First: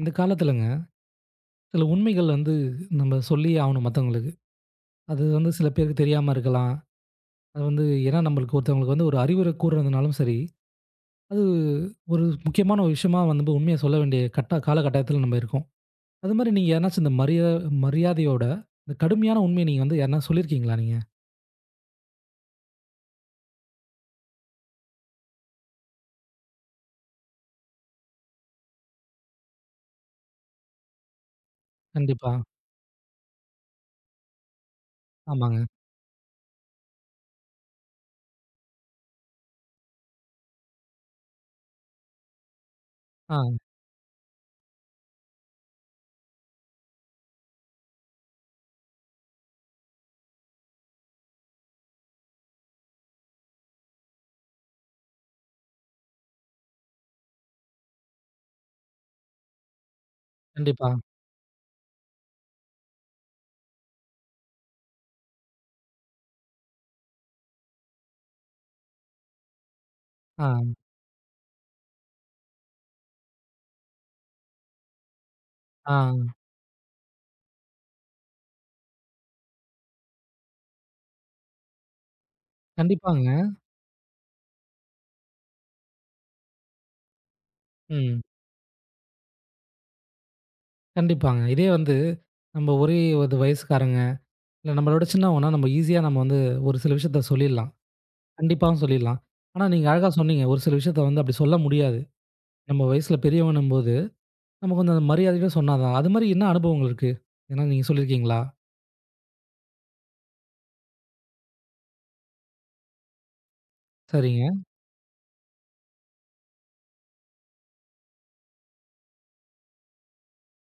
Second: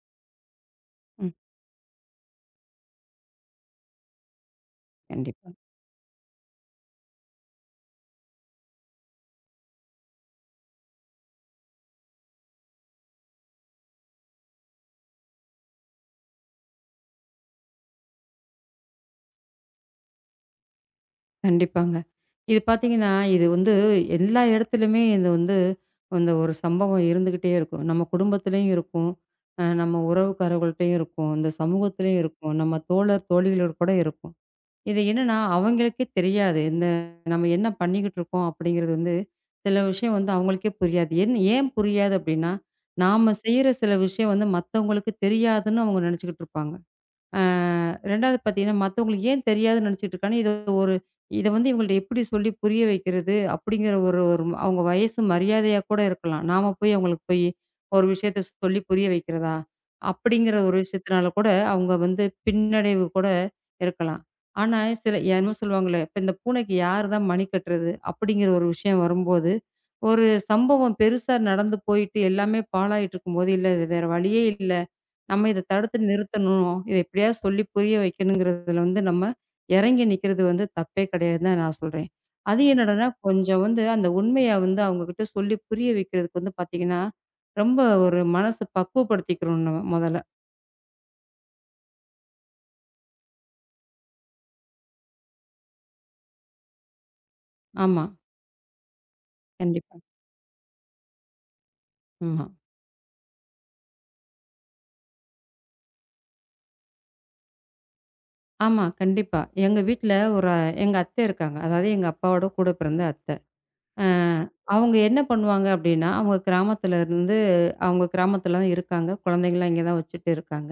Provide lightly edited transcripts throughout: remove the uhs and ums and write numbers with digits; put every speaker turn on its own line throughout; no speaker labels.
இந்த காலத்துலங்க,
ம்.
சில உண்மைகள் வந்து நம்ம சொல்லியே ஆவணும் மத்தவங்களுக்கு. அது வந்து
கண்டிப்பா,
சில பேருக்கு தெரியாம இருக்கலாம். அது வந்து ஏன்னா நம்மளுக்கு ஒருத்தவங்களுக்கு வந்து ஒரு அறிவுரை கூறதுனாலும் சரி, அது ஒரு முக்கியமான ஒரு விஷயமா வந்து உண்மைய சொல்ல வேண்டிய கட்ட காலகட்டத்தில நம்ம இருக்கோம். அது மாரி நீங்க யாருனாச்சும் இந்த மரியாதையோட இந்த கடுமையான உண்மைய நீங்க வந்து யாருனா சொல்லியிருக்கீங்களா நீங்க?
கண்டிப்பாங்க. இது பார்த்தீங்கன்னா, இது வந்து எல்லா இடத்துலயுமே இது வந்து அந்த ஒரு சம்பவம் இருந்துகிட்டே இருக்கும். நம்ம குடும்பத்திலயும் இருக்கும். நம்ம உறவுக்காரர்கள்ட்டயும் இருக்கும். இந்த சமூகத்திலயும்
கண்டிப்பா.
இருக்கும். நம்ம தோழர், தோழிகளோட கூட இருக்கும். இது என்னன்னா,
ஆமாங்க.
அவங்களுக்கே தெரியாது. இந்த நம்ம என்ன பண்ணிக்கிட்டு இருக்கோம் அப்படிங்கிறது வந்து சில விஷயம் வந்து அவங்களுக்கே புரியாது. ஏன் புரியாது அப்படின்னா, நாம
ஆ.
செய்ற சில விஷயம் வந்து மத்தவங்களுக்கு தெரியாதுன்னு அவங்க நினைச்சுக்கிட்டு இருப்பாங்க. ஆ 2வது பார்த்தீங்கன்னா, மத்தவங்களுக்கு ஏன் தெரியாதுன்னு நெனச்சுட்டு இருக்கான்னா, ஒரு இத வந்து இவங்கள்ட்ட எப்படி சொல்லி புரிய வைக்கிறது? அப்படிங்கிற ஒரு ஒரு அவங்க வயசு மரியாதையா கூட இருக்கலாம். நாம போய் அவங்களுக்கு போய் ஒரு விஷயத்த சொல்லி புரிய வைக்கிறதா? அப்படிங்கிற ஒரு
கண்டிப்பா.
விஷயத்தினால கூட அவங்க வந்து பின்னடைவு கூட இருக்கலாம். ஆனா, சில என்னமோ சொல்லுவாங்களே, "இப்ப இந்த பூனைக்கு யாரு தான் மணி கட்டுறது?" அப்படிங்கிற ஒரு விஷயம் வரும்போது, ஒரு
ஆ,
சம்பவம் பெருசா நடந்து போயிட்டு எல்லாமே பாழாயிட்டு இருக்கும்போது, "இல்ல இது வேற வழியே இல்ல. நம்ம இத தடுத்து
ஆ.
நிறுத்தணும். இத எப்படியாவது சொல்லி புரிய வைக்கணுங்கிறதுல வந்து நம்ம இறங்கி நிக்கிறது வந்து தப்பே கிடையாதுன்னு தான் நான் சொல்றேன். அது என்னடான்னா,
கண்டிப்பாங்க.
கொஞ்சம் வந்து அந்த உண்மைய வந்து அவங்ககிட்ட சொல்லி புரிய வைக்கிறதுக்கு வந்து பார்த்தீங்கன்னா, ரொம்ப ஒரு
ம்.
மனசு பக்குவப்படுத்திக்கிறணும் நம்ம முதல்ல.
கண்டிப்பாங்க. இதே வந்து நம்ம ஒரே ஒரு வயசுக்காரங்க, இல்ல நம்மள விட சின்னவங்கன்னா நம்ம ஈஸியா நம்ம வந்து ஒரு சில விஷயத்த சொல்லிடலாம்.
ஆமா.
கண்டிப்பா சொல்லிடலாம். ஆனா, நீங்க
கண்டிப்பா.
அழகா சொன்னீங்க. ஒரு சில விஷயத்த வந்து அப்படி சொல்ல முடியாது.
ஆமா.
நம்ம வயசுல பெரியவன்னும்போது, நம்ம கொஞ்சம் அந்த மரியாதையோட சொன்னா தான். அது மாரி என்ன அனுபவங்கள் இருக்கு? ஏன்னா நீங்க சொல்லியிருக்கீங்களா?
ஆமா. கண்டிப்பா. எங்க வீட்ல ஒரு எங்க அத்தை இருக்காங்க. அதாவது எங்க அப்பாவோட கூட பிறந்த அத்தை. அ
சரிங்க,
அவங்க என்ன பண்ணுவாங்க அப்படின்னா, அவங்க கிராமத்துல இருந்து அவங்க கிராமத்துல தான் இருக்காங்க. குழந்தைங்கலாம் இங்க தான் வச்சுட்டு இருக்காங்க.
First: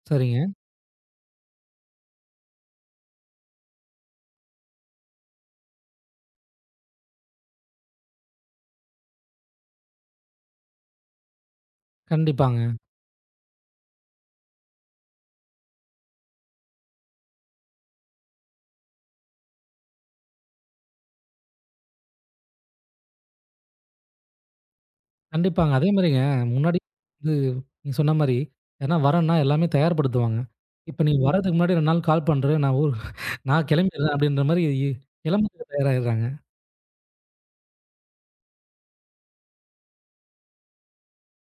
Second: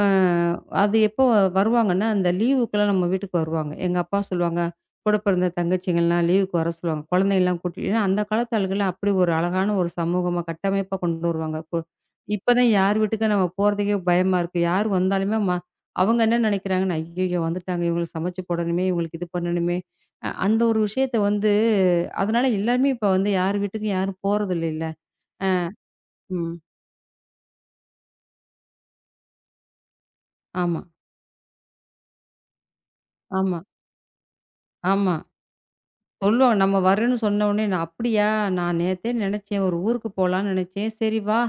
அ
சரிங்க.
அது எப்போ வருவாங்கன்னா, அந்த லீவுக்கெல்லாம் நம்ம வீட்டுக்கு வருவாங்க. எங்க அப்பா சொல்லுவாங்க, கூட பிறந்த தங்கச்சிங்கலாம் லீவுக்கு வர சொல்லுவாங்க. குழந்தைங்கலாம் கூட்டிட்டு ஏன்னா அந்த காலத்து ஆளுகலாம் அப்படி ஒரு அழகான ஒரு சமூகமா, கட்டமைப்பா கொண்டு வருவாங்க.
கண்டிப்பாங்க,
இப்பதான் யார் வீட்டுக்கு நம்ம போறதுக்கே பயமா இருக்கு. யார் வந்தாலுமே அவங்க என்ன நினைக்கிறாங்கன்னா, "ஐய்யய்யோ! வந்துட்டாங்க. இவங்களுக்கு சமைச்சு போடணுமே, இவங்களுக்கு இது பண்ணணுமே." அந்த ஒரு விஷயத்த வந்து அதனால எல்லாருமே இப்ப வந்து யார் வீட்டுக்கும் யாரும் போறதில்லைல்ல.
கண்டிப்பாங்க. அதே மாரிங்க
ம்.
முன்னாடி வந்து நீங்க சொன்ன மாரி, யாருன்னா வரேன்னா எல்லாமே தயார்படுத்துவாங்க.
ஆமா,
இப்ப நீ வர்றதுக்கு முன்னாடி 2 நாள் கால் பண்றேன். நான் ஊர்
ஆமா,
நான் கிளம்பிடுறேன் அப்படின்ற மாரி
ஆமா.
கிளம்புறதுக்கு தயாராயிடுறாங்க.
சொல்லுவாங்க. நம்ம வர்றேன்னு சொன்ன உடனே, "நான் அப்படியா? நான் நேத்தே நினைச்சேன். ஒரு ஊருக்கு போலான்னு நினைச்சேன். சரி வா"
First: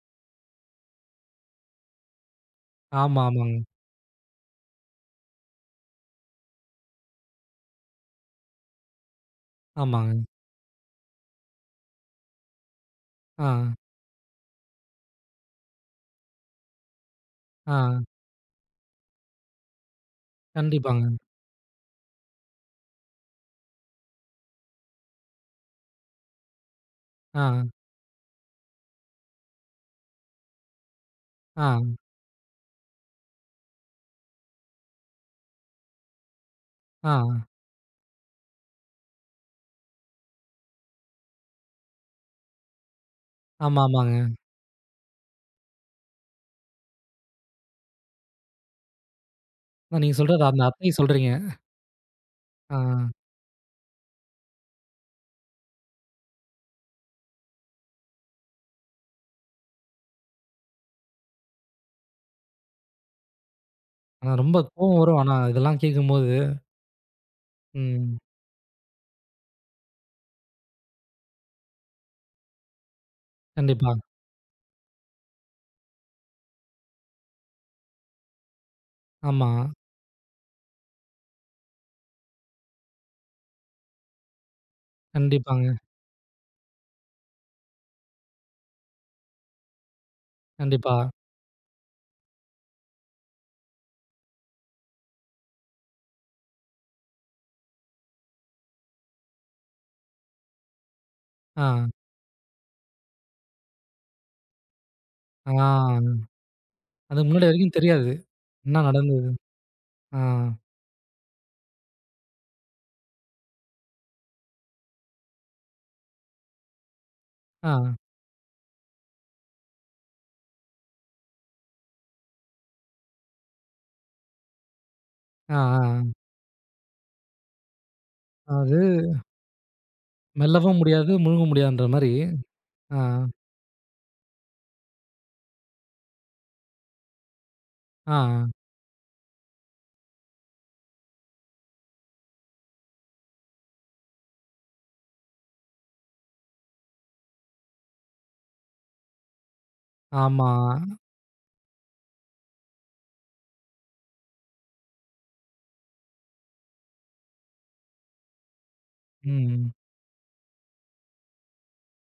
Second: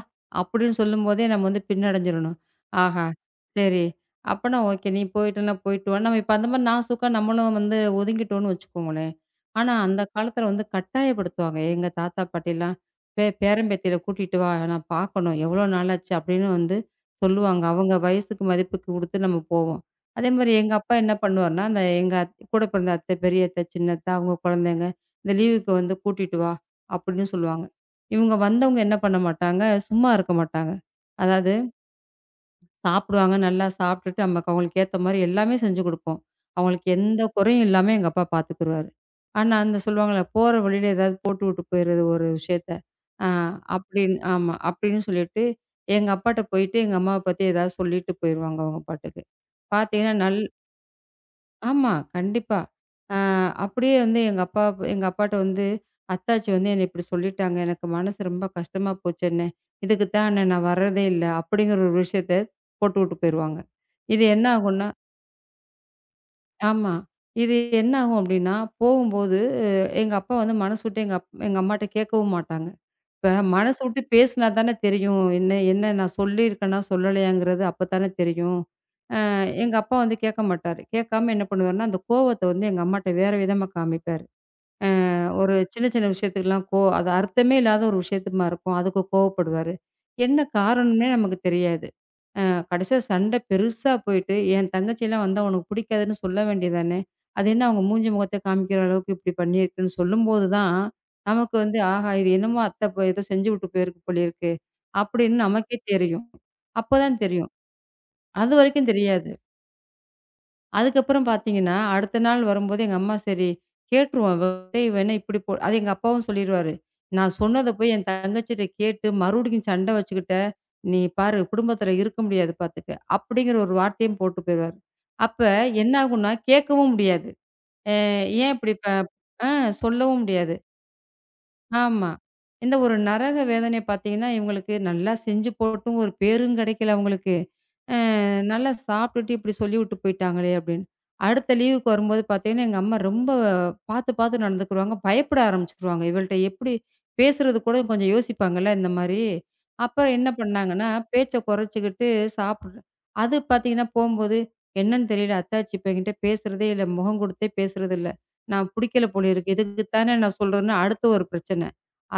அப்படின்னு சொல்லும்போதே நம்ம வந்து பின்னடைஞ்சிரணும். ஆஹா!
ஆமா, ஆமாங்க,
சரி. அப்பன்னா ஓகே. நீ போயிட்டன்னா போயிட்டு வா. நம்ம இப்ப அந்த மாரி நாசூக்கா நம்மளும் வந்து ஒதுங்கிட்டோம்னு வச்சுக்கோங்களேன். ஆனா அந்த
ஆமாங்க.
காலத்துல வந்து கட்டாயப்படுத்துவாங்க. எங்க தாத்தா பாட்டிலாம், "
ஆ,
பேரன் பேத்தியில கூட்டிட்டு வா. நான் பார்க்கணும். எவ்வளோ நாளாச்சு" அப்படின்னு வந்து சொல்லுவாங்க.
ஆ,
அவங்க வயசுக்கு மதிப்புக்கு குடுத்து நம்ம போவோம். அதே மாரி எங்க அப்பா என்ன
கண்டிப்பாங்க.
பண்ணுவாருன்னா, அந்த எங்க கூட பிறந்த அத்தை, பெரிய அத்தை, சின்ன அத்தை அவங்க குழந்தைங்க, "இந்த லீவுக்கு வந்து கூட்டிட்டு வா" அப்படின்னு
ஆ,
சொல்லுவாங்க. இவங்க வந்தவங்க என்ன பண்ண மாட்டாங்க, சும்மா இருக்க மாட்டாங்க. அதாவது
ஆ,
சாப்பிடுவாங்க, நல்லா சாப்பிட்டுட்டு நமக்கு அவங்களுக்கு ஏத்த மாரி எல்லாமே செஞ்சு குடுப்போம். அவங்களுக்கு
ஆ.
எந்த குறையும் இல்லாம எங்க அப்பா பார்த்துக்குருவாரு. ஆனா, அந்த சொல்லுவாங்கல்ல, "போற வழியில ஏதாவது போட்டு விட்டு போயிறது ஒரு விஷயத்த." ஆ
ஆமா,
அப்படின்னு
ஆமாங்க.
ஆமா. அப்படின்னு சொல்லிட்டு, எங்க அப்பாட்ட போயிட்டு, எங்க அம்மாவ பத்தி ஏதாவது சொல்லிட்டு போயிருவாங்க அவங்க பாட்டுக்கு.
நான்
பார்த்தீங்கன்னா
நீங்க சொல்றது அந்த அத்தைய சொல்றீங்க.
ஆமா, கண்டிப்பா.
ஆ.
அ அப்படியே வந்து எங்க அப்பா எங்க அப்பாட்ட வந்து, "அத்தாச்சி வந்து என்னை இப்படி சொல்லிட்டாங்க. எனக்கு மனசு ரொம்ப கஷ்டமா போச்சு அண்ணே. இதுக்கு தான் அண்ணே நான் வர்றதே இல்ல." அப்படிங்கிற ஒரு விஷயத்த போட்டுவுட்டு போயிருவாங்க. இது
ஆனா
என்ன
ரொம்ப
ஆகும்ன்னா
கோவம் வரும். ஆனா இதெல்லாம் கேட்கும்போது.
ஆமா. இது என்ன
ம்.
ஆகும் அப்படின்னா, போகும்போது எங்க அப்பா வந்து மனசு விட்டு எங்க அம்மாட்ட கேட்கவும் மாட்டாங்க. இப்ப மனசு
கண்டிப்பா.
விட்டு பேசினா தானே தெரியும். என்ன என்ன நான் சொல்லியிருக்கேனா, சொல்லலையாங்கிறது அப்ப தானே தெரியும்.
ஆமா.
எங்க அப்பா வந்து கேட்க மாட்டாரு. கேட்காம என்ன பண்ணுவாருன்னா, அந்த கோவத்த வந்து எங்க அம்மாட்ட வேற விதமா காமிப்பாரு. ஒரு
கண்டிப்பாங்க.
சின்ன, சின்ன விஷயத்துக்குலாம் அது அர்த்தமே இல்லாத ஒரு விஷயத்துமா இருக்கும். அதுக்கு கோவப்படுவாரு. என்ன
கண்டிப்பா.
காரணம்னே நமக்கு தெரியாது. அ கடைசியா சண்டை பெருசா போயிட்டு, என் தங்கச்சிலாம் வந்து உனக்கு பிடிக்காதுன்னு சொல்ல வேண்டியது தானே! அது என்ன அவங்க மூஞ்சி முகத்த காமிக்கிற அளவுக்கு இப்டி பண்ணியிருக்குன்னு சொல்லும்போது தான், நமக்கு வந்து
ஆ.
ஆஹா! இது என்னமோ அத்த போ ஏதோ செஞ்சு விட்டு போயிருக்கு போலயிருக்கு. அப்டின்னு நமக்கே
ஆ.
தெரியும். அப்பதான்
அதுக்கு முன்னாடி
தெரியும்.
வரைக்கும் தெரியாது. என்ன
அதுவரைக்கும்
நடந்தது?
தெரியாது.
ஆ.
அதுக்கப்புறம் பார்த்தீங்கன்னா, அடுத்த நாள் வரும்போது எங்க அம்மா சரி கேட்டுருவோம். இவ என்ன இப்படி போ அது எங்க அப்பாவும் சொல்லிருவாரு. நான் சொன்னத
ஆ.
போய் என் தங்கச்சிட்ட கேட்டு மறுபடியும் சண்ட வச்சுக்கிட்ட, நீ பாரு குடும்பத்தில இருக்க முடியாது பார்த்துக்க. அப்படிங்கிற ஒரு வார்த்தையும் போட்டு போயிருவாரு. அப்ப
ஆ.
என்ன
ஆ.
ஆகும்னா கேட்கவும் முடியாது. அ ஏன் இப்படி
அது
ப ஆ சொல்லவும் முடியாது.
மெல்லவும் முடியாது, முழுங்க முடியாதுன்ற
ஆமா.
மாரி.
இந்த ஒரு
ஆ.
நரக வேதனை பார்த்தீங்கன்னா, இவங்களுக்கு நல்லா செஞ்சு போட்டும் ஒரு பேரும் கிடைக்கல அவங்களுக்கு. அ
ஆ.
நல்லா சாப்பிட்டுட்டு இப்படி சொல்லிவிட்டு போயிட்டாங்களே அப்படின்னு. அடுத்த லீவுக்கு வரும்போது பார்த்தீங்கன்னா, எங்க அம்மா ரொம்ப பார்த்து பார்த்து நடந்துக்குருவாங்க. பயப்பட ஆரம்பிச்சுருவாங்க. இவள்ட்ட எப்படி பேசுறது கூட கொஞ்சம் யோசிப்பாங்கல்ல இந்த மாரி. அப்புறம் என்ன
ஆமா.
பண்ணாங்கன்னா, பேச்ச குறைச்சுக்கிட்டு சாப்பிடு அது பார்த்தீங்கன்னா, போம்போது என்னன்னு தெரியல. அத்தாச்சி இப்ப என்கிட்ட பேசுறதே இல்ல. முகம் கொடுத்தே பேசுறதில்ல. நான் புடிக்கல போல இருக்கு.
ம்.
இதுக்கு தானே நான் சொல்றேன்னு அடுத்து ஒரு பிரச்சனை.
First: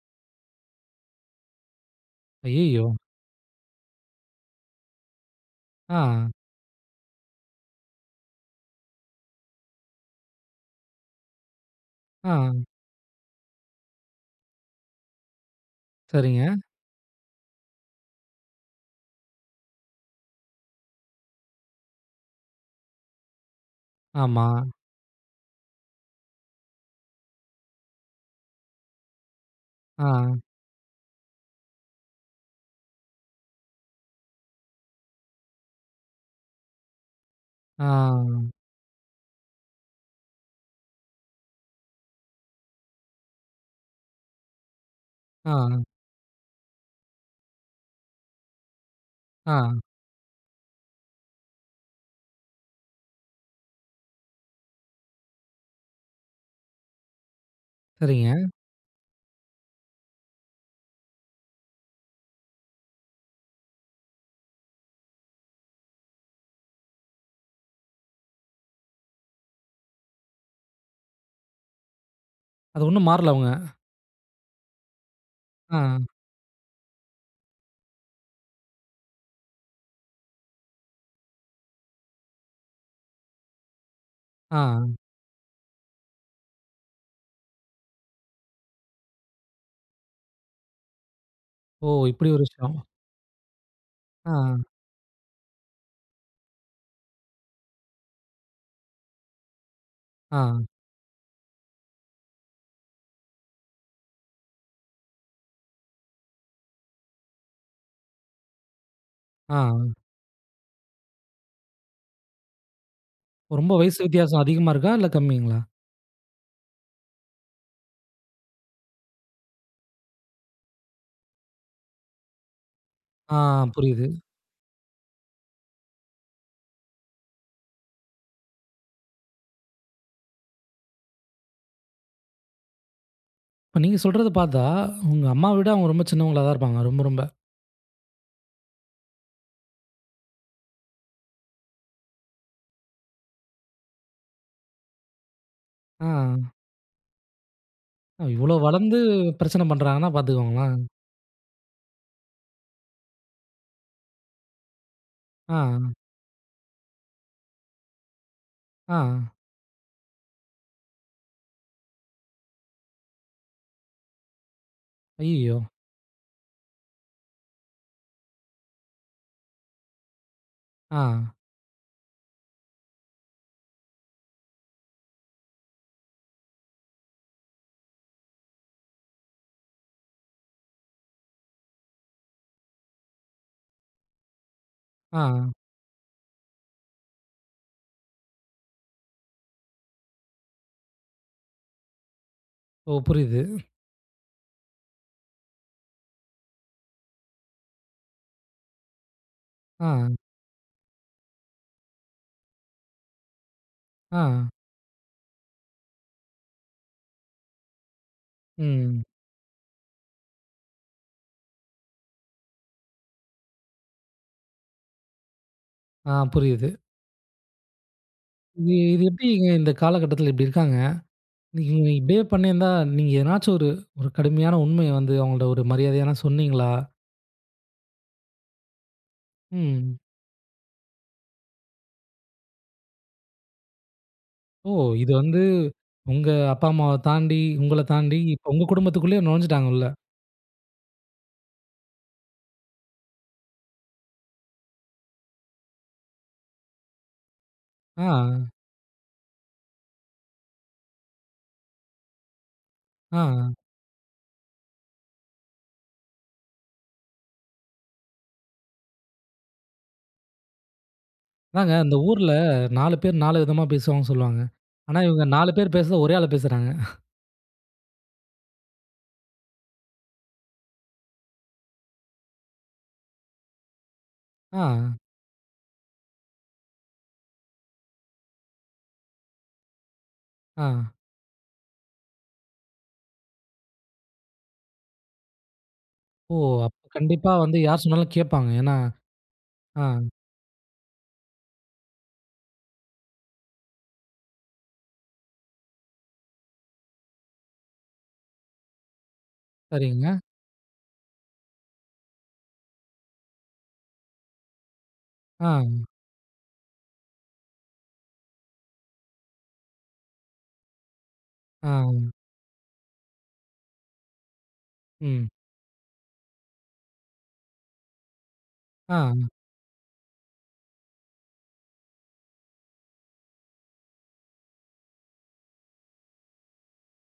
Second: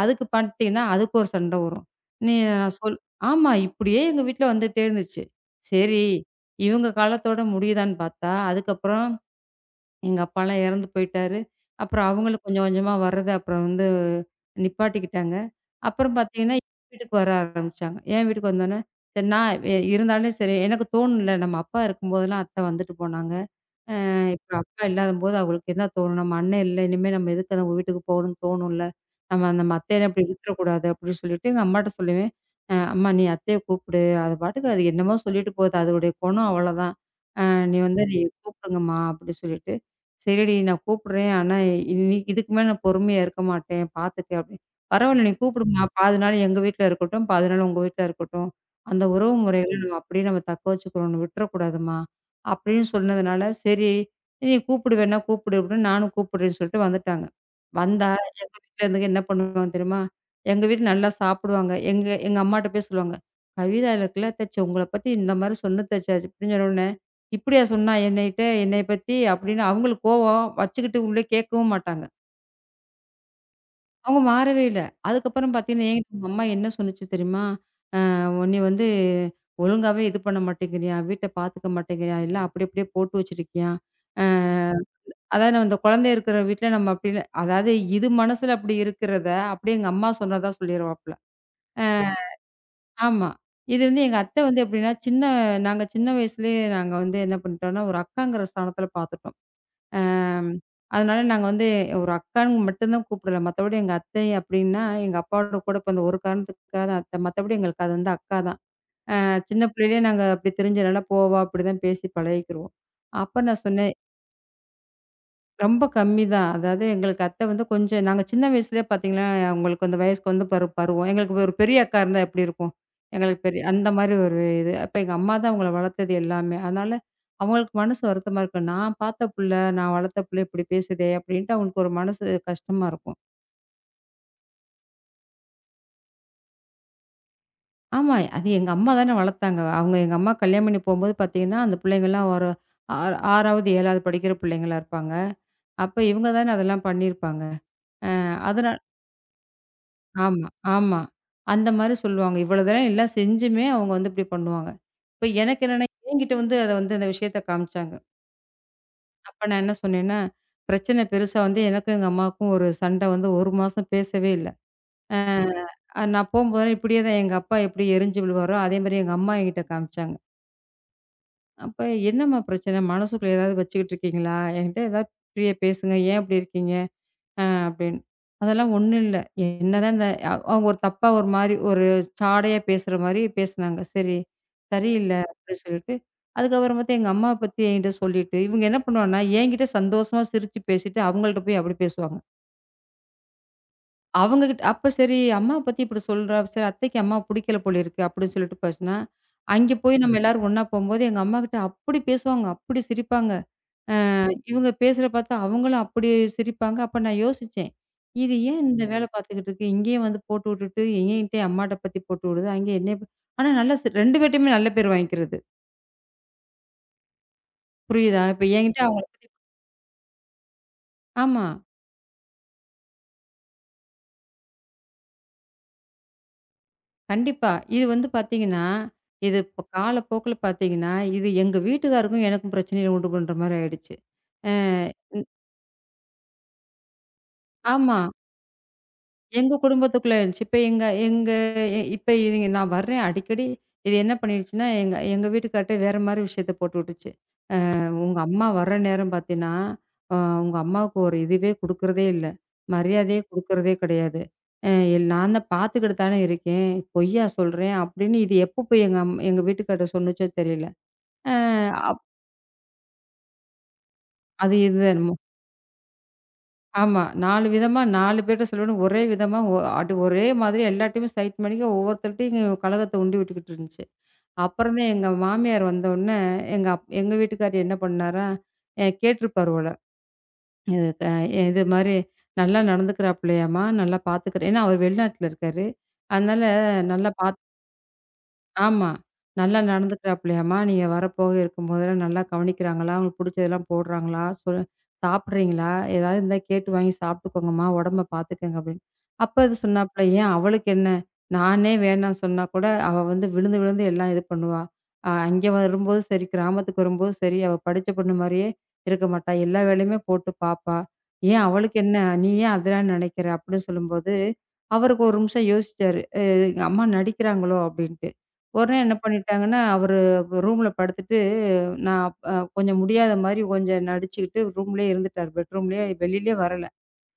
அதுக்கு பண்ணிட்டீங்கன்னா, அதுக்கு ஒரு சண்டை வரும். நீ நான்
ஐயய்யோ!
சொல் ஆமா. இப்படியே எங்க வீட்ல வந்துட்டே இருந்துச்சு.
ஆ.
சரி, இவங்க காலத்தோட முடியுதான்னு பார்த்தா, அதுக்கப்புறம் எங்க அப்பாலாம் இறந்து போயிட்டாரு. அப்புறம் அவங்களும் கொஞ்சம்
ஆ.
கொஞ்சமா வர்றத அப்புறம் வந்து நிப்பாட்டிக்கிட்டாங்க. அப்புறம் பார்த்தீங்கன்னா,
சரிங்க.
என் வீட்டுக்கு வர ஆரம்பிச்சாங்க. என் வீட்டுக்கு வந்தோனே, சரி நான் இருந்தாலும் சரி எனக்கு தோணல. நம்ம அப்பா இருக்கும்போதெல்லாம் அத்தை வந்துட்டு போனாங்க.
ஆமா.
இப்ப அப்பா இல்லாதம்போது அவங்களுக்கு என்ன தோணும்? நம்ம அண்ணன் இல்ல. இனிமே நம்ம எதுக்கு அவங்க வீட்டுக்கு போகணும்னு தோணும்ல. நம்ம நம்ம அத்தைய
ஆ.
அப்படி விட்டுறக்கூடாது அப்படின்னு சொல்லிட்டு எங்க அம்மாட்ட சொல்லுவேன். அம்மா நீ அத்தைய கூப்பிடு. அது பாட்டுக்கு அது என்னமோ சொல்லிட்டு போகுது. அதோடைய குணம் அவ்வளோதான். அ நீ
ஆ.
வந்து நீ கூப்பிடுங்கம்மா அப்படி சொல்லிட்டு. சரிடி நான் கூப்பிடுறேன். ஆனா இன்னைக்கு இதுக்கு மேல நான் பொறுமையா இருக்க மாட்டேன். பார்த்துக்க அப்படின்னு. பரவாயில்ல நீ
ஆ.
கூப்பிடுமா. பாதி நாள் எங்க வீட்ல இருக்கட்டும். பாதி நாள் உங்க வீட்ல இருக்கட்டும். அந்த உறவு
ஆ.
முறைகள நம்ம அப்படியே தக்க வச்சுக்கிறோம். விட்டுறக்கூடாதும்மா அப்படின்னு சொன்னதுனால, சரி "நீ கூப்பிடுவேன்னா கூப்பிடு" அப்படின்னு நானும் கூப்பிடுறேன்னு சொல்லிட்டு வந்துட்டாங்க. வந்தா
சரிங்க.
எங்க வீட்ல இருந்துங்க என்ன பண்ணுவாங்க தெரியுமா? எங்க வீட்ல நல்லா சாப்பிடுவாங்க. எங்க எங்க அம்மாட்ட போய் சொல்லுவாங்க, "கவிதா இருக்குல்ல அத்தாச்சி உங்கள பத்தி இந்த மாரி சொன்னுது அத்தாச்சி" அப்படின்னு சொன்னவுடனே, "இப்படியா சொன்னா என்னைட்ட என்னைய பத்தி?" அப்படின்னு அவங்களுக்கு கோவம் வச்சுக்கிட்டு உள்ளே கேட்கவும் மாட்டாங்க.
அது ஒண்ணும் மாறல அவங்க.
அவங்க மாறவே இல்ல. அதுக்கப்புறம்
ஆ.
பார்த்தீங்கன்னா, என்கிட்ட உங்க அம்மா என்ன சொன்னுச்சு தெரியுமா? "உன்னைய வந்து ஒழுங்காவே இது பண்ண மாட்டேங்கிறாயாம், வீட்ட பார்த்துக்க மாட்டேங்கிறாயாம், எல்லாம் அப்படி அப்படியே போட்டு வச்சிருக்கியாம்" அ
ஆ.
அதாவது நம்ம இந்த குழந்தை இருக்கிற வீட்ல நம்ம அப்படி இல்ல. அதாவது இது மனசுல அப்படி இருக்கிறத, அப்படியே எங்க அம்மா சொன்னதா சொல்லிருவாப்புல. அ
ஓ! இப்படி ஒரு விஷயம்.
ஆமா. இது வந்து எங்க அத்தை வந்து
ஆ.
எப்படின்னா, நாங்க சின்ன வயசுலயே நாங்க வந்து என்ன பண்ணிட்டோம்னா, ஒரு அக்காங்கிற ஸ்தானத்துல பார்த்துட்டோம்.
ஆ.
அம் அதனால நாங்க வந்து ஒரு அக்கான்னு மட்டும் தான் கூப்பிடல. மத்தபடி எங்க அத்தை அப்படின்னா, எங்க அப்பாவோட கூட பிறந்த ஒரு காரணத்துக்காக தான் அத்தை. மத்தபடி எங்களுக்கு அது வந்து அக்கா தான். சின்ன
ஆ.
பிள்ளையிலயே நாங்க அப்படி தெரிஞ்சதுனால, போவா, இப்படிதான் பேசி பழகிக்கிருவோம். அப்ப நான்
ரொம்ப
சொன்னேன்
வயசு வித்தியாசம் அதிகமா இருக்கா? இல்ல கம்மிங்களா?
ரொம்ப கம்மி தான். அதாவது எங்களுக்கு அத்தை வந்து கொஞ்சம் நாங்க சின்ன வயசுலயே பார்த்தீங்கன்னா, அவங்களுக்கு அந்த வயசுக்கு வந்து பரு பருவம். எங்களுக்கு ஒரு பெரிய அக்கா இருந்தா எப்படி இருக்கும்?
ஆ
எங்களுக்கு பெரிய அந்த
புரியுது.
மாரி ஒரு இது. அப்ப எங்க அம்மா தான் அவங்கள வளர்த்தது எல்லாமே. அதனால அவங்களுக்கு மனசு வருத்தமா இருக்கும். நான் பார்த்த புள்ள, நான் வளர்த்த புள்ள இப்படி பேசுதே அப்படின்ட்டு அவங்களுக்கு ஒரு மனசு கஷ்டமா இருக்கும்.
இப்ப நீங்க சொல்றத பார்த்தா, உங்க அம்மாவ விட அவங்க ரொம்ப சின்னவங்களா தான் இருப்பாங்க. ரொம்ப ரொம்ப.
ஆமா. அது எங்க அம்மா தானே வளர்த்தாங்க. அவங்க எங்க அம்மா கல்யாணம் பண்ணி போம்போது பார்த்தீங்கன்னா, அந்த புள்ளைங்கலாம் ஒரு ஆ 6வது, 7வது படிக்கிற புள்ளைங்களா இருப்பாங்க. அப்ப இவங்க
ஆ.
தானே அதெல்லாம் பண்ணியிருப்பாங்க.
இவ்ளோ
அது
வளர்ந்து பிரச்சனை பண்றாங்கன்னா
ஆமா,
பார்த்துக்கோங்களேன்.
ஆமா. அந்த மாரி சொல்லுவாங்க. இவ்வளவு தூரம் எல்லாம் செஞ்சுமே அவங்க வந்து இப்படி பண்ணுவாங்க. இப்ப
ஆ,
எனக்கு என்னன்னா, என்கிட்ட வந்து அத வந்து அந்த விஷயத்த காமிச்சாங்க.
ஆ.
அப்ப நான் என்ன சொன்னேன்னா, பிரச்சனை பெருசா வந்து எனக்கும் எங்க அம்மாவுக்கும் ஒரு சண்டை வந்து 1 மாசம் பேசவே இல்ல.
ஐய்யயோ!
நான் போம்போதெல்லாம் இப்படியே தான் எங்க அப்பா எப்படி எரிஞ்சு விழுவாரோ, அதே மாரி எங்க அம்மா என்கிட்ட காமிச்சாங்க.
ஆ,
அப்ப "என்னம்மா பிரச்சனை? மனசுக்குள்ள ஏதாவது வச்சுக்கிட்டு இருக்கீங்களா? என்கிட்ட ஏதாவது ஃப்ரீயா பேசுங்க. ஏன் இப்படி இருக்கீங்க?" அப்படின்னு. அதெல்லாம் ஒண்ணும் இல்ல. என்னதான் இந்த அவங்க ஒரு தப்பா ஒரு மாரி ஒரு சாடையா பேசுற மாரி பேசுனாங்க. சரி, சரியில்ல
ஆ.
அப்படின்னு சொல்லிட்டு, அதுக்கப்புறம் பாத்தா எங்க அம்மாவ பத்தி என்கிட்ட சொல்லிட்டு, இவங்க என்ன பண்ணுவாங்கன்னா, என்கிட்ட சந்தோஷமா சிரிச்சு பேசிட்டு, அவங்கள்ட்ட போய் அப்படி பேசுவாங்க.
ஓ! புரியுது.
அவங்க கிட்ட அப்ப சரி அம்மாவ பத்தி இப்படி சொல்றா, சரி அத்தைக்கு அம்மாவ புடிக்கல போல இருக்கு அப்படின்னு சொல்லிட்டு பேசுனா, அங்க
ஆ,
போய் நம்ம எல்லாரும் ஒண்ணா போம்போது எங்க அம்மா கிட்ட அப்படி பேசுவாங்க, அப்படி சிரிப்பாங்க.
ஆ.
இவங்க பேசுறத பார்த்தா அவங்களும் அப்படி சிரிப்பாங்க. அப்ப நான் யோசிச்சேன். இது ஏன் இந்த
ம்.
வேல பார்த்துக்கிட்டு இருக்கு? இங்கேயே வந்து போட்டு விட்டுட்டு, என்கிட்ட அம்மாட்ட பத்தி போட்டு விடுது. அங்க என்னைய ப ஆனா நல்லா 2 பேர்ட்டயுமே நல்ல பேர் வாங்கிக்கிறது.
ஆ புரியுது.
புரியுதா? இப்ப
இது
என்கிட்ட ஓ!
இது
அவங்கள பத்தி
எப்படிங்க இந்த காலகட்டத்தில இப்படி இருக்காங்க?
ஆமா.
நீங்க இப்படியே பண்ணியிருந்தா, நீங்க எதனாச்சும் ஒரு ஒரு கடுமையான உண்மைய வந்து அவங்கள்ட்ட ஒரு மரியாதையா சொன்னீங்களா?
கண்டிப்பா. இது வந்து பார்த்தீங்கன்னா, இது இப்ப
ம்.
காலப்போக்குல பார்த்தீங்கன்னா, இது எங்க வீட்டுக்காருக்கும் எனக்கும் பிரச்சனைய உண்டு பண்ற மாரி ஆயிடுச்சு. அ
ஓ! இது வந்து உங்க அப்பா அம்மாவ தாண்டி, உங்கள
ஆமா.
தாண்டி இப்ப உங்க குடும்பத்துக்குள்ளேயே
எங்க
நுழைஞ்சுட்டாங்க உள்ள.
குடும்பத்துக்குள்ள இருந்துச்சு. இப்ப எங்க எங்க எ இப்ப இது நான் வர்றேன் அடிக்கடி. இது என்ன பண்ணிடுச்சுன்னா, எங்க எங்க வீட்டுக்கார்ட்ட வேற மாரி விஷயத்த போட்டு விட்டுச்சு.
ஆ,
உங்க அம்மா வர்ற நேரம் பார்த்தீன்னா, அ உங்க அம்மாவுக்கு ஒரு இதுவே குடுக்குறதே இல்ல.
ஆ.
மரியாதையே குடுக்குறதே கிடையாது. அ எல் நான் தான் பார்த்துக்கிட்டு தானே இருக்கேன். பொய்யா சொல்றேன் அப்படின்னு இது எப்போ போய் எங்க வீட்டுக்கார்ட்ட சொன்னுச்சோ தெரியல. அ
அதாங்க அந்த
அப்
ஊர்ல 4 பேர் 4 விதமா பேசுவாங்கன்னு சொல்லுவாங்க.
அது இது
ஆனா இவங்க 4 பேர் பேசுறத ஒரே ஆளா பேசுறாங்க.
ஆமா. 4 விதமா 4 பேர்ட்ட சொல்லணும். ஒரே விதமா அது ஒரே மாதிரி எல்லார்ட்டயுமே சைட் பண்ணிக்க ஒவ்வொருத்தர்ட்டயும் கலகத்த உண்டி விட்டுக்கிட்டு இருந்துச்சு.
ஆ,
அப்புறம் தான் எங்க மாமியார் வந்தோன்னே, எங்க வீட்டுக்காரர் என்ன பண்ணாரா, கேட்டிருப்பார் போல.
ஆ.
இது க இது மாரி "நல்லா நடந்துக்கிறாப்புலயாம்மா, நல்லா பார்த்துக்கிறேன்" ஏன்னா அவர் வெளிநாட்டுல இருக்காரு.
ஓ!
அதனால
அப்ப
"நல்லா
கண்டிப்பா
பார்த்துக்கிறாரு"
வந்து யார் சொன்னாலும் கேட்பாங்க. ஏன்னா
ஆமா. நல்லா
ஆ
நடந்துக்கிறாப்லயாம்மா? நீங்க வரப்போக இருக்கும்போதெல்லாம் நல்லா கவனிக்கிறாங்களா? அவங்களுக்கு புடிச்சதெல்லாம் போடுறாங்களா? சாப்பிடுறீங்களா? ஏதாவது இருந்தா கேட்டு வாங்கி சாப்பிட்டுக்கோங்கம்மா, உடம்ப பார்த்துக்கங்க அப்படின்னு. அப்ப அது சொன்னாப்புல,
சரிங்க.
ஏன் அவளுக்கு என்ன? நானே வேணாம்னு சொன்னா கூட, அவ வந்து விழுந்து விழுந்து எல்லாம் இது பண்ணுவா.
ஆ,
அங்கே வரும்போது சரி, கிராமத்துக்கு வரும்போது சரி, அவ படிச்ச பொண்ணு மாரியே இருக்க மாட்டா. எல்லா வேலையுமே போட்டு பார்ப்பா. ஏன்
ஆ,
அவளுக்கு என்ன? நீ ஏன் அதெல்லாம் நினைக்கிற? அப்படின்னு சொல்லும்போது, அவருக்கு ஒரு
ம்.
நிமிஷம் யோசிச்சாரு. அம்மா நடிக்கிறாங்களோ அப்படின்ட்டு. உடனே என்ன
ஆ,
பண்ணிட்டாங்கன்னா, அவரு ரூம்ல படுத்துட்டு நான் அ கொஞ்சம் முடியாத மாரி கொஞ்சம் நடிச்சுக்கிட்டு ரூம்லயே இருந்துட்டாரு. பெட்ரூம்லயே வெளியிலயே வரல.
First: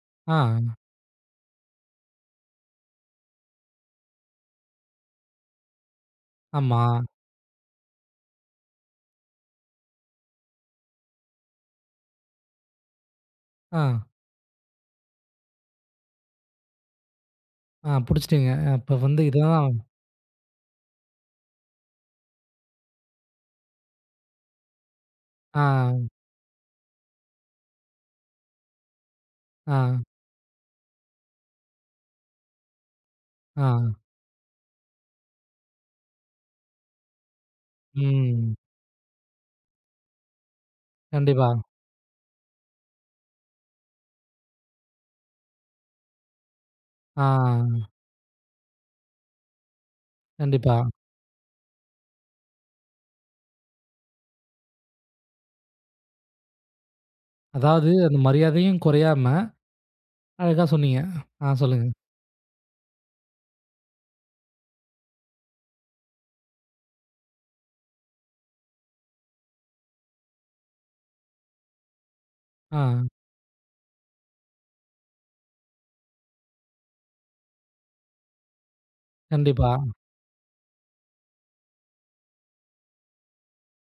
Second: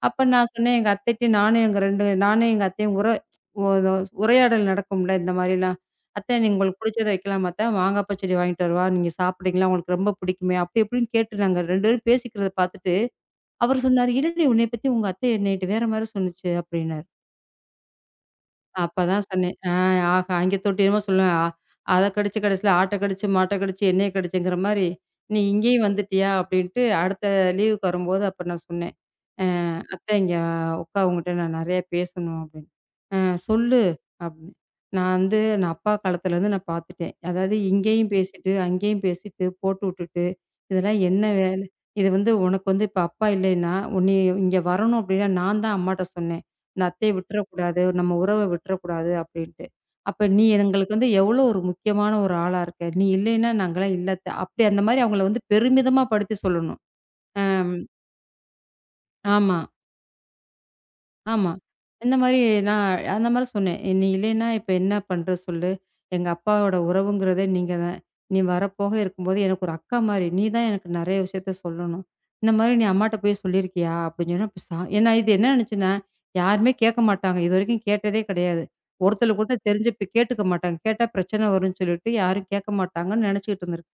அப்ப நான்
ஆ.
சொன்னேன் எங்க அத்தைட்ட நானும் எங்க அத்தையும் ஒரு உரையாடல் நடக்கும்ல இந்த மாரிலாம். "அத்தை நீங்க உங்களுக்கு
ஆமா.
புடிச்சத வைக்கலாமா அத்தை? மாங்கா பச்சடி வாங்கிட்டு வரவா? நீங்க சாப்பிடுறீங்களா? உங்களுக்கு ரொம்ப புடிக்குமே!" அப்படி இப்படின்னு கேட்டு நாங்க 2 பேரும் பேசிக்கிறத பாத்துட்டு,
ஆ,
அவரு சொன்னாரு, "என்னடி உன்னைய பத்தி உங்க அத்தை என்னைட்ட வேற மாரி சொன்னுச்சு" அப்படின்னாரு.
ஆ புடிச்சுட்டீங்க. அப்ப வந்து
அப்பதான் சொன்னேன்.
இதுதான்
ஆஹா! அங்கே தொட்டு என்னமோ சொல்லுவேன். அத கடிச்சு கடைசியில ஆட்ட கடிச்சு, மாட்ட கடிச்சு, என்னைய கடிச்சுங்கிற மாரி, "நீ
ஆ,
இங்கேயும் வந்துட்டியா?" அப்படின்ட்டு அடுத்த லீவுக்கு வரும்போது அப்ப நான் சொன்னேன். அ
ஆ,
"அத்தை இங்க உன்கிட்ட நான் நெறைய பேசணும்" அப்படின்னு. "அ
ஆ.
சொல்லு" அப்படின்னு. நான் அப்பா காலத்துலேருந்து நான் பார்த்துட்டேன். அதாவது இங்கேயும் பேசிட்டு,
ம்.
அங்கேயும் பேசிட்டு, போட்டு விட்டுட்டு, இதெல்லாம் என்ன
கண்டிப்பா.
வேல? இது வந்து உனக்கு வந்து இப்ப அப்பா இல்லைன்னா, உன்னைய இங்க வரணும் அப்படின்னா நான் தான் அம்மாட்ட சொன்னேன். இந்த அத்தைய
ஆ,
விட்டுறக்கூடாது, நம்ம உறவ விட்டுறக்கூடாது அப்படின்ட்டு. அப்ப நீ
கண்டிப்பா.
எங்களுக்கு வந்து எவ்வளோ ஒரு முக்கியமான ஒரு ஆளா இருக்க. நீ இல்லைன்னா நாங்கலாம் இல்ல அத்த. அப்படி அந்த மாரி அவங்கள வந்து பெருமிதமா படுத்தி சொல்லணும். அ
அதாவது அந்த மரியாதையும் குறையாம
ஆமா.
அழகா சொன்னீங்க.
ஆமா.
ஆ சொல்லுங்க.
இந்த மாரி நான் அந்த மாரி சொன்னேன். "நீ இல்லைன்னா, இப்ப என்ன பண்ற சொல்லு? எங்க அப்பாவோட உறவுங்கிறதே நீங்க தான். நீ வரப்போக இருக்கும்போது எனக்கு ஒரு அக்கா மாரி. நீ தான் எனக்கு நெறைய விஷயத்த சொல்லணும். இந்த மாரி
ஆ
நீ அம்மாட்ட போய் சொல்லியிருக்கியா?" அப்படின்னு சொன்னா, அப்ப ஏன்னா இது என்ன நெனச்சுன்னா, யாருமே கேட்க மாட்டாங்க. இதுவரைக்கும் கேட்டதே கெடையாது. ஒருத்தருக்கு ஒருத்தர் கூட
கண்டிப்பா.
தெரிஞ்சு இப்ப கேட்டுக்க மாட்டாங்க. கேட்டா பிரச்சனை வரும்ன்னு சொல்லிட்டு யாரும் கேட்க மாட்டாங்கன்னு நெனச்சுக்கிட்டு இருந்திருக்கு.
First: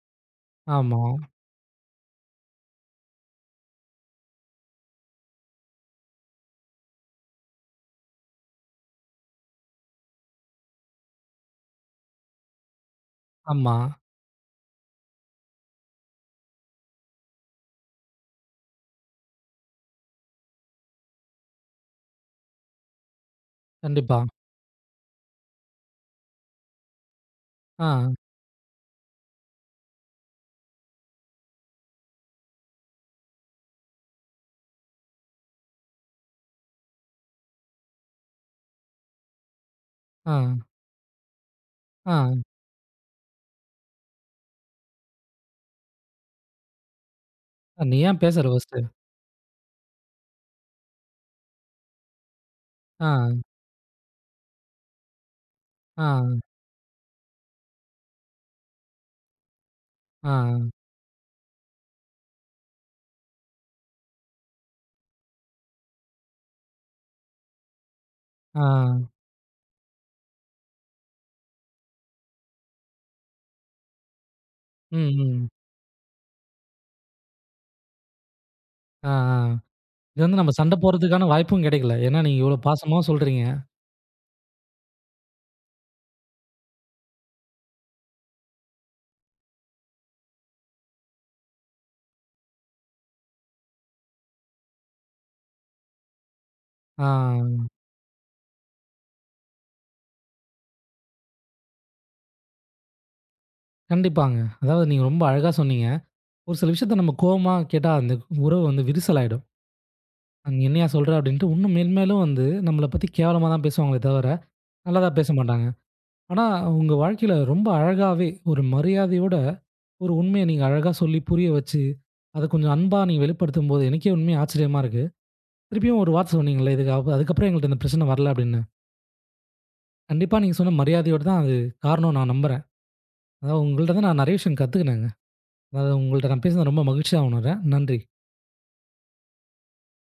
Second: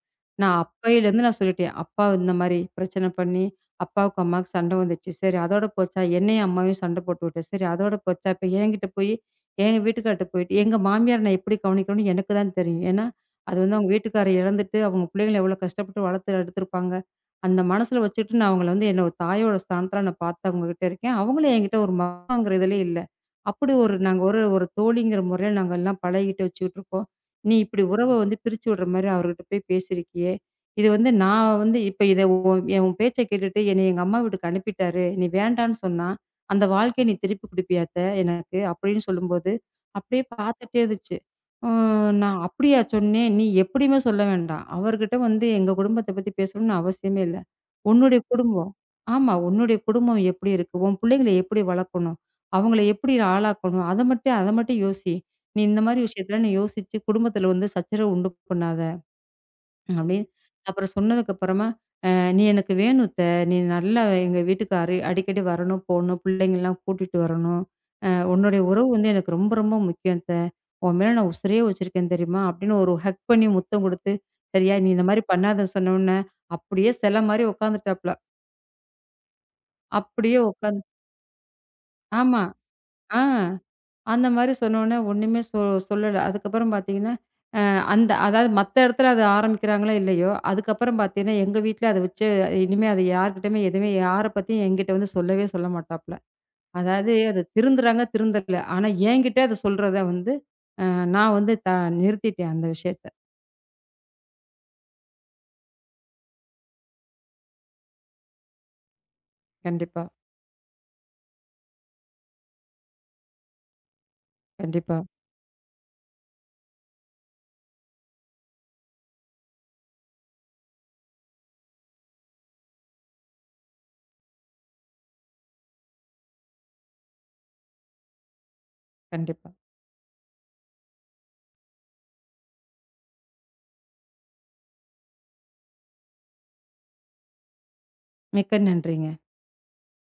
நான்
ஆமா,
அப்பையிலேருந்து நான் சொல்லிட்டேன். "அப்பா இந்த மாரி பிரச்சனை பண்ணி அப்பாவுக்கும், அம்மாவுக்கும் சண்டை வந்துச்சு. சரி அதோட போச்சா, என்னையும் அம்மாவையும் சண்டை போட்டு விட்டேன். சரி அதோட போச்சா, இப்ப என்கிட்ட போய் எங்க வீட்டுக்கார்ட்ட போயிட்டு எங்க மாமியார் நான் எப்படி கவனிக்கணும்னு எனக்கு தான் தெரியும். ஏன்னா, அது
ஆமா.
வந்து அவங்க வீட்டுக்காரர் இழந்துட்டு, அவங்க பிள்ளைங்கள எவ்வளோ கஷ்டப்பட்டு வளர்த்து எடுத்திருப்பாங்க. அந்த மனசுல வச்சுட்டு நான் அவங்கள வந்து என்னோட தாயோட ஸ்தானத்துல நான் பார்த்து அவங்ககிட்ட இருக்கேன். அவங்களும் என்கிட்ட ஒரு மகங்கிற இதுல இல்ல. அப்படி ஒரு
கண்டிப்பா.
நாங்க ஒரு ஒரு தோழிங்கிற முறையில நாங்க எல்லாம் பழகிட்டு வச்சுக்கிட்டு இருக்கோம். நீ இப்படி உறவ
ஆ,
வந்து பிரிச்சு விடுற மாரி அவர்கிட்ட போய் பேசியிருக்கியே! இது வந்து நான் வந்து இப்ப இத உன் பேச்ச கேட்டுட்டு என்னைய எங்க அம்மா வீட்டுக்கு அனுப்பிட்டாரு. நீ வேண்டான்னு சொன்னா, அந்த வாழ்க்கைய நீ திருப்பி குடுப்பியா அத்த எனக்கு? அப்படின்னு சொல்லும்போது, அப்படியே
ஆ,
பார்த்துட்டே இருந்துச்சு. நான்
ஆ.
அப்படியா சொன்னேன்? நீ எப்படியுமே சொல்ல வேண்டாம். அவர்கிட்ட வந்து எங்க குடும்பத்த பத்தி பேசணும்னு அவசியமே இல்ல.
நீ
உன்னுடைய
ஏன் பேசுற
குடும்பம்
ஃபர்ஸ்ட்டு?
ஆமா. உன்னுடைய குடும்பம் எப்படி இருக்கு? உன் பிள்ளைங்கள எப்படி வளர்க்கணும்? அவங்கள
ஆ,
எப்படி ஆளாக்கணும்? அத மட்டும் யோசி. நீ இந்த மாரி
ஆ,
விஷயத்தலாம் நீ யோசிச்சு குடும்பத்தில வந்து சச்சரவு உண்டு பண்ணாத. அப்படின்னு
ஆ,
அப்புறம் சொன்னதுக்கப்புறமா, "அ நீ எனக்கு வேணும் அத்த. நீ நல்லா எங்க வீட்டுக்கு அடிக்கடி வரணும், போணும். பிள்ளைங்கலாம் கூட்டிட்டு வரணும். உன்னுடைய உறவு வந்து
ஆ.
எனக்கு ரொம்ப ரொம்ப முக்கியம் அத்த. உன் மேல நான் உசுரையே வச்சிருக்கேன் தெரியுமா?" அப்படின்னு ஒரு ஹக் பண்ணி முத்தம் குடுத்து, சரியா, நீ இந்த
ம்,
மாரி
ம்.
பண்ணாத சொன்னவுனே, அப்படியே சிலை மாரி உட்காந்துட்டாப்ல.
ஆ, ஆ. இது வந்து
அப்படியே
நம்ம சண்ட
உட்காந்து
போடுறதுக்கான வாய்ப்பும் கிடைக்கல. ஏன்னா, நீங்க
ஆமா.
இவ்வளோ பாசமாவும்
ஆ
சொல்றீங்க.
அந்த மாரி சொன்னவுனே ஒண்ணுமே சொல்லல. அதுக்கப்புறம் பார்த்தீங்கன்னா அந்த அதாவது மத்த இடத்துல அது ஆரம்பிக்கிறாங்களோ இல்லையோ, அதுக்கப்புறம் பார்த்தீங்கன்னா, எங்க வீட்ல அத வச்சு இனிமே அது யார்கிட்டயுமே எதுவுமே யார பத்தியும் என்கிட்ட வந்து சொல்லவே சொல்ல மாட்டாப்ல.
ஆ
அதாவது அது திருந்துறாங்க, திருந்தல. ஆனா என்கிட்ட அத சொல்றத வந்து அ நான் வந்து த நிறுத்திட்டேன் அந்த விஷயத்த.
கண்டிப்பாங்க. அதாவது நீங்க ரொம்ப அழகா சொன்னீங்க. ஒரு சில விஷயத்த நம்ம கோவமா கேட்டா அந்த உறவு வந்து விரிசலாயிடும்.
கண்டிப்பா,
"நீ என்னையா சொல்ற?" அப்படின்ட்டு இன்னும் மேன்மேலும் வந்து நம்மள பத்தி கேவலமா தான் பேசுவாங்களே தவிர,
கண்டிப்பா,
நல்லதா பேச மாட்டாங்க. ஆனா, உங்க வாழ்க்கையில ரொம்ப அழகாவே ஒரு மரியாதையோட ஒரு உண்மைய நீங்க அழகா சொல்லி புரிய வச்சு, அத கொஞ்சம் அன்பா நீங்க வெளிப்படுத்தும்போது, எனக்கே உண்மையா ஆச்சரியமா இருக்கு. திருப்பியும் ஒரு வார்த்தை சொன்னீங்கல்ல, இதுக்கு அதுக்கப்புறம் எங்கள்ட்ட இந்த பிரச்சனை வரல அப்படின்னு.
கண்டிப்பா.
கண்டிப்பா நீங்க சொன்ன மரியாதையோட தான் அது காரணம் நான் நம்புறேன். அதாவது உங்கள்ட்ட தான் நான் நெறைய விஷயம் கத்துக்கினேங்க. அதாவது உங்கள்ட்ட நான் பேசினது ரொம்ப மகிழ்ச்சியா உணர்றேன். நன்றி.
மிக்க நன்றிங்க.